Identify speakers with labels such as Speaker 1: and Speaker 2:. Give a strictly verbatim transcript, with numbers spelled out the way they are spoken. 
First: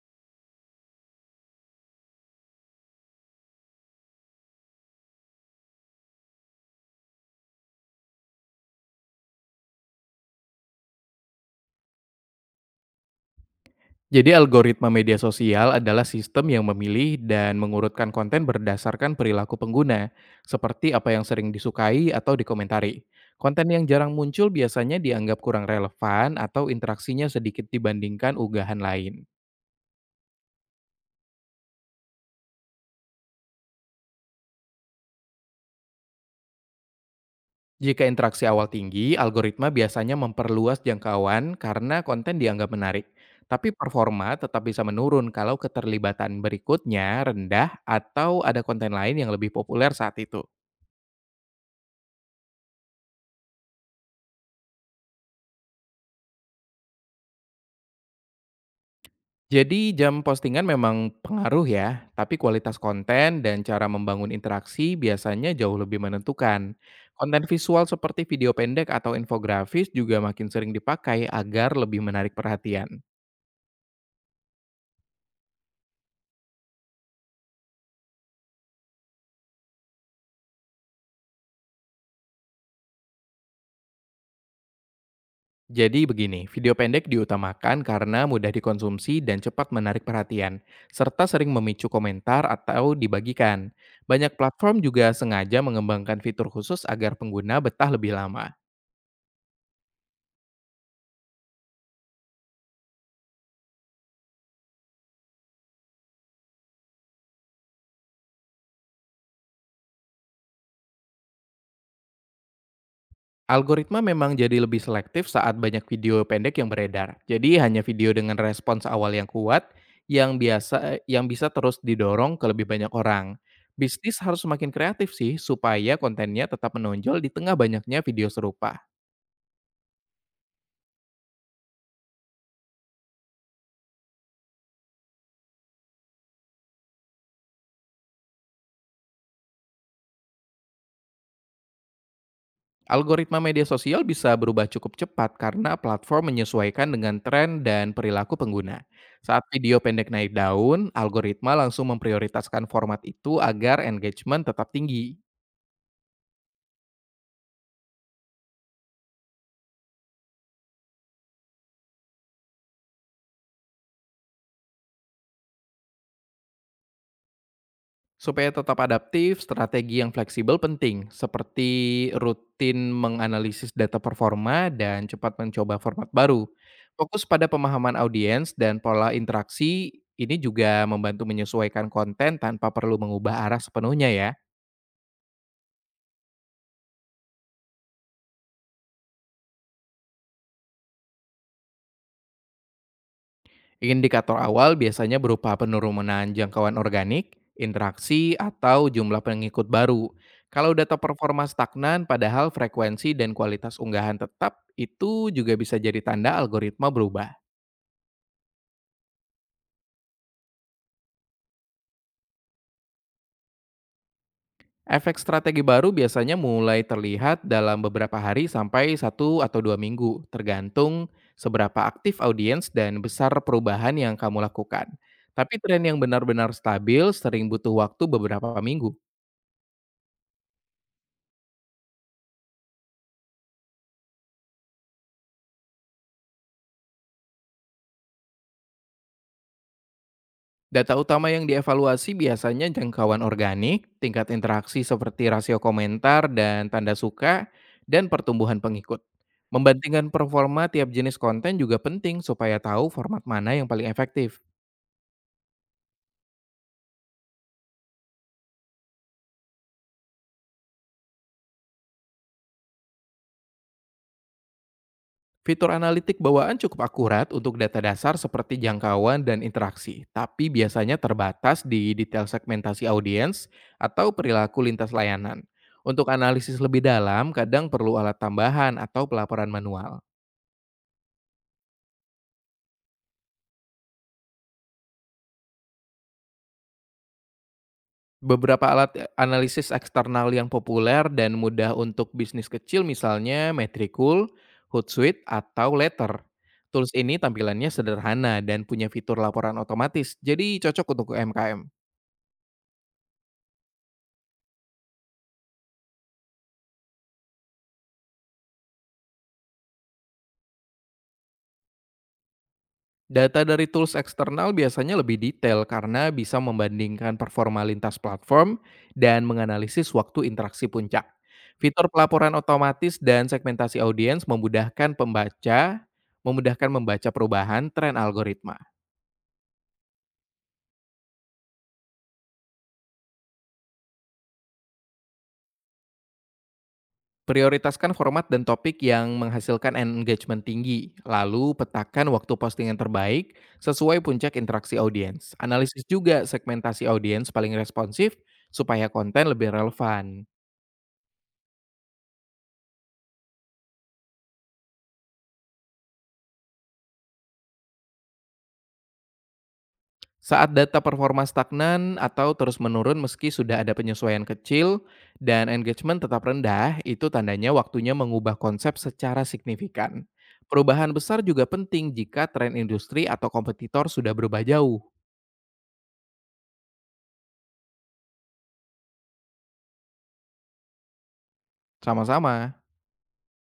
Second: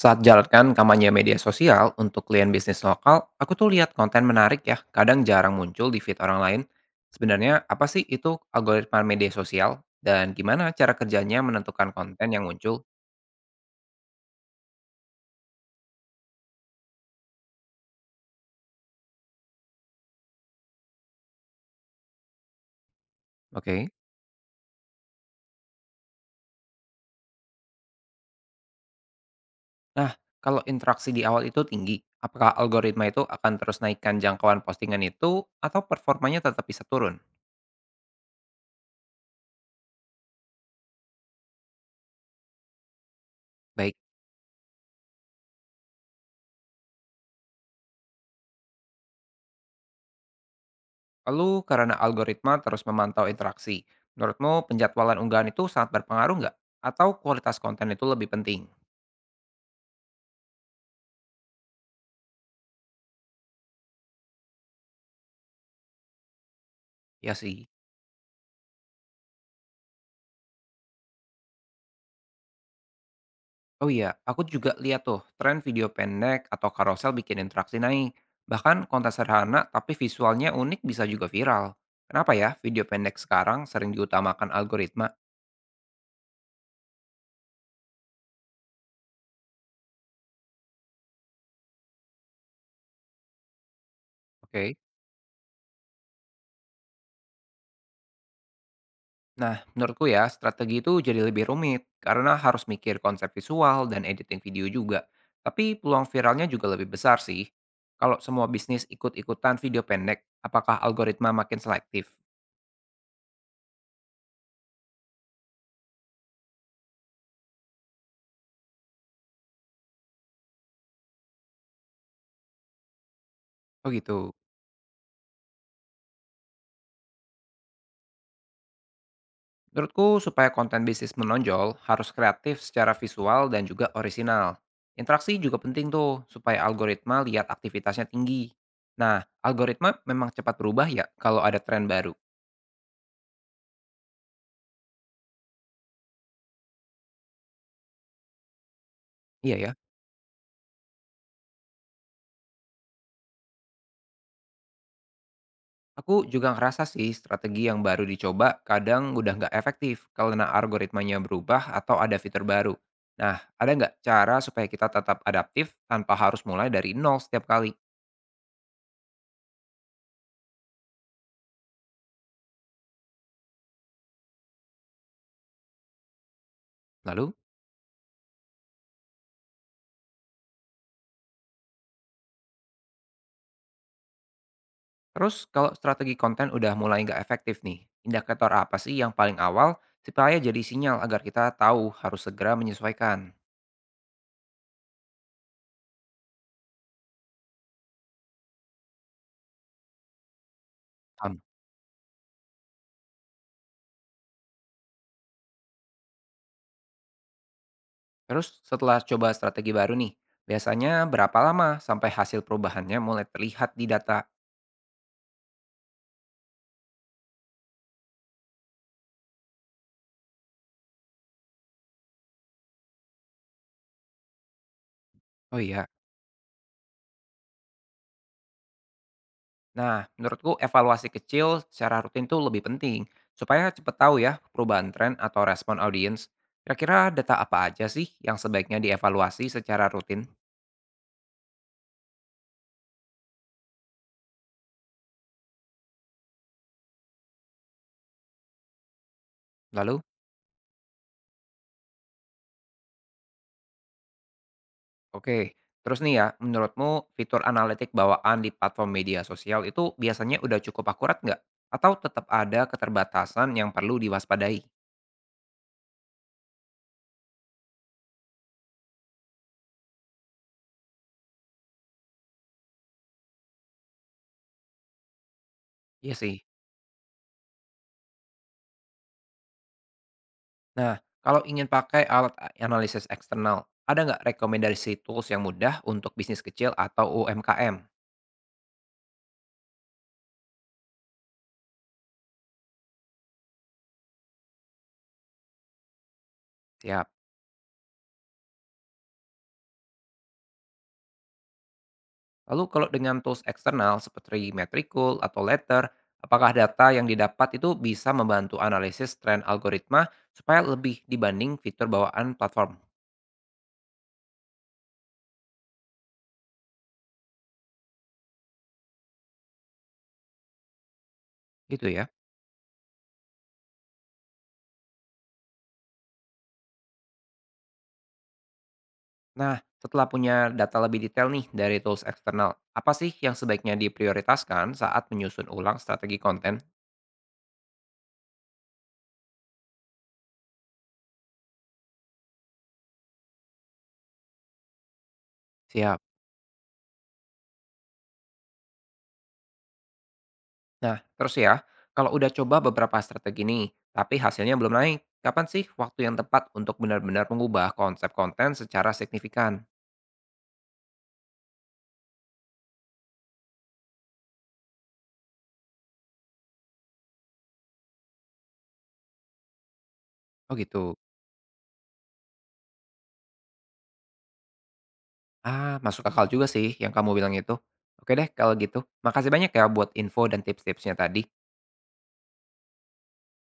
Speaker 1: Saat jalankan kampanye media sosial untuk klien bisnis lokal, aku tuh lihat konten menarik ya, kadang jarang muncul di feed orang lain. Sebenarnya apa sih itu algoritma media sosial dan gimana cara kerjanya menentukan konten yang muncul?
Speaker 2: Jadi algoritma media sosial adalah sistem yang memilih dan mengurutkan konten berdasarkan perilaku pengguna, seperti apa yang sering disukai atau dikomentari. Konten yang
Speaker 1: Oke.
Speaker 2: jarang muncul biasanya dianggap kurang relevan atau interaksinya sedikit dibandingkan unggahan lain.
Speaker 1: Nah, kalau interaksi di awal itu tinggi, apakah algoritma itu akan terus naikkan jangkauan postingan itu atau performanya tetap bisa turun?
Speaker 2: Jika interaksi awal tinggi, algoritma biasanya memperluas jangkauan karena konten dianggap menarik. Tapi
Speaker 1: Baik.
Speaker 2: performa tetap bisa menurun kalau keterlibatan berikutnya rendah atau ada konten lain yang lebih populer saat itu.
Speaker 1: Lalu karena algoritma terus memantau interaksi, menurutmu penjadwalan unggahan itu sangat berpengaruh nggak? Atau kualitas konten itu lebih penting?
Speaker 2: Jadi jam postingan memang pengaruh ya, tapi kualitas konten dan cara membangun interaksi biasanya jauh lebih menentukan.
Speaker 1: Ya
Speaker 2: Konten
Speaker 1: sih.
Speaker 2: visual seperti video pendek atau infografis juga makin sering dipakai agar lebih menarik perhatian.
Speaker 1: Oh iya, aku juga lihat tuh tren video pendek atau karosel bikin interaksi naik. Bahkan konten sederhana tapi visualnya unik bisa juga viral. Kenapa ya video pendek sekarang sering diutamakan algoritma?
Speaker 2: Jadi begini, video pendek diutamakan karena mudah dikonsumsi dan cepat menarik perhatian, serta sering memicu komentar atau dibagikan. Banyak
Speaker 1: Oke.
Speaker 2: platform juga sengaja mengembangkan fitur khusus agar pengguna betah lebih lama.
Speaker 1: Nah, menurutku ya strategi itu jadi lebih rumit karena harus mikir konsep visual dan editing video juga. Tapi peluang viralnya juga lebih besar sih. Kalau semua bisnis ikut-ikutan video pendek, apakah algoritma makin selektif?
Speaker 2: Algoritma memang jadi lebih selektif saat banyak video pendek yang beredar. Jadi hanya video dengan respons awal yang kuat yang biasa yang bisa terus didorong ke lebih banyak orang.
Speaker 1: Oh
Speaker 2: Bisnis
Speaker 1: gitu.
Speaker 2: harus semakin kreatif sih supaya kontennya tetap menonjol di tengah banyaknya video serupa.
Speaker 1: Menurutku, supaya konten bisnis menonjol, harus kreatif secara visual dan juga orisinal. Interaksi juga penting tuh, supaya algoritma lihat aktivitasnya tinggi. Nah, algoritma memang cepat berubah ya kalau ada tren baru.
Speaker 2: Algoritma media sosial bisa berubah cukup cepat karena platform menyesuaikan dengan tren dan perilaku pengguna. Saat
Speaker 1: Iya ya,
Speaker 2: video pendek naik daun, algoritma langsung memprioritaskan format itu agar engagement tetap tinggi.
Speaker 1: aku juga ngerasa sih strategi yang baru dicoba kadang udah nggak efektif karena algoritmanya berubah atau ada fitur baru. Nah, ada nggak cara supaya kita tetap adaptif tanpa harus mulai dari nol setiap kali?
Speaker 2: Supaya tetap adaptif, strategi yang fleksibel penting, seperti rutin menganalisis data performa dan cepat mencoba format baru. Fokus
Speaker 1: Lalu?
Speaker 2: pada pemahaman audiens dan pola interaksi ini juga membantu menyesuaikan konten tanpa perlu mengubah arah sepenuhnya ya.
Speaker 1: Terus kalau strategi konten udah mulai nggak efektif nih, indikator apa sih yang paling awal supaya jadi sinyal agar kita tahu harus segera menyesuaikan?
Speaker 2: Indikator awal biasanya berupa penurunan jangkauan organik, interaksi, atau jumlah pengikut baru. Kalau data
Speaker 1: Paham.
Speaker 2: performa stagnan, padahal frekuensi dan kualitas unggahan tetap, itu juga bisa jadi tanda algoritma berubah.
Speaker 1: Terus setelah coba strategi baru nih, biasanya berapa lama sampai hasil perubahannya mulai terlihat di data?
Speaker 2: Efek strategi baru biasanya mulai terlihat dalam beberapa hari sampai satu atau dua minggu, tergantung seberapa aktif audiens dan besar perubahan yang kamu lakukan. Tapi
Speaker 1: Oh
Speaker 2: tren
Speaker 1: iya.
Speaker 2: yang benar-benar stabil sering butuh waktu beberapa minggu.
Speaker 1: Nah, menurutku evaluasi kecil secara rutin tuh lebih penting supaya cepet tahu ya perubahan tren atau respon audiens. Kira-kira data apa aja sih yang sebaiknya dievaluasi secara rutin?
Speaker 2: Data utama yang dievaluasi biasanya jangkauan organik, tingkat interaksi seperti rasio komentar dan tanda suka, dan pertumbuhan pengikut.
Speaker 1: Lalu.
Speaker 2: Membandingkan performa tiap jenis konten juga penting supaya tahu format mana yang paling efektif.
Speaker 1: Oke, terus nih ya, menurutmu fitur analitik bawaan di platform media sosial itu biasanya udah cukup akurat nggak? Atau tetap ada keterbatasan yang perlu diwaspadai?
Speaker 2: Fitur analitik bawaan cukup akurat untuk data dasar seperti jangkauan dan interaksi, tapi biasanya terbatas di detail segmentasi audiens atau perilaku lintas layanan. Untuk
Speaker 1: Iya sih.
Speaker 2: analisis lebih dalam, kadang perlu alat tambahan atau pelaporan manual.
Speaker 1: Nah, kalau ingin pakai alat a- analisis eksternal, ada nggak rekomendasi tools yang mudah untuk bisnis kecil atau U M K M?
Speaker 2: Beberapa alat eh, analisis eksternal yang populer dan mudah untuk bisnis kecil misalnya Metricool, Hootsuite, atau Letter. Tools
Speaker 1: Siap.
Speaker 2: ini tampilannya sederhana dan punya fitur laporan otomatis, jadi cocok untuk U M K M.
Speaker 1: Lalu kalau dengan tools eksternal seperti Metricool atau Letter, apakah data yang didapat itu bisa membantu analisis tren algoritma supaya lebih dibanding fitur bawaan platform?
Speaker 2: Data dari tools eksternal biasanya lebih detail karena bisa membandingkan performa lintas platform dan menganalisis waktu interaksi puncak. Fitur
Speaker 1: Gitu ya.
Speaker 2: pelaporan otomatis dan segmentasi audiens memudahkan pembaca memudahkan membaca perubahan tren algoritma.
Speaker 1: Nah, setelah punya data lebih detail nih dari tools eksternal, apa sih yang sebaiknya diprioritaskan saat menyusun ulang strategi konten?
Speaker 2: Prioritaskan format dan topik yang menghasilkan engagement tinggi, lalu petakan waktu postingan terbaik sesuai puncak interaksi audiens. Analisis
Speaker 1: Siap.
Speaker 2: juga segmentasi audiens paling responsif supaya konten lebih relevan.
Speaker 1: Nah, terus ya, kalau udah coba beberapa strategi nih, tapi hasilnya belum naik, kapan sih waktu yang tepat untuk benar-benar mengubah konsep konten secara signifikan?
Speaker 2: Saat data performa stagnan atau terus menurun meski sudah ada penyesuaian kecil dan engagement tetap rendah, itu tandanya waktunya mengubah konsep secara signifikan.
Speaker 1: Oh
Speaker 2: Perubahan
Speaker 1: gitu.
Speaker 2: besar juga penting jika tren industri atau kompetitor sudah berubah jauh.
Speaker 1: Ah, masuk akal juga sih yang kamu bilang itu. Oke deh, kalau gitu. Makasih banyak ya buat info dan tips-tipsnya tadi.
Speaker 2: Sama-sama.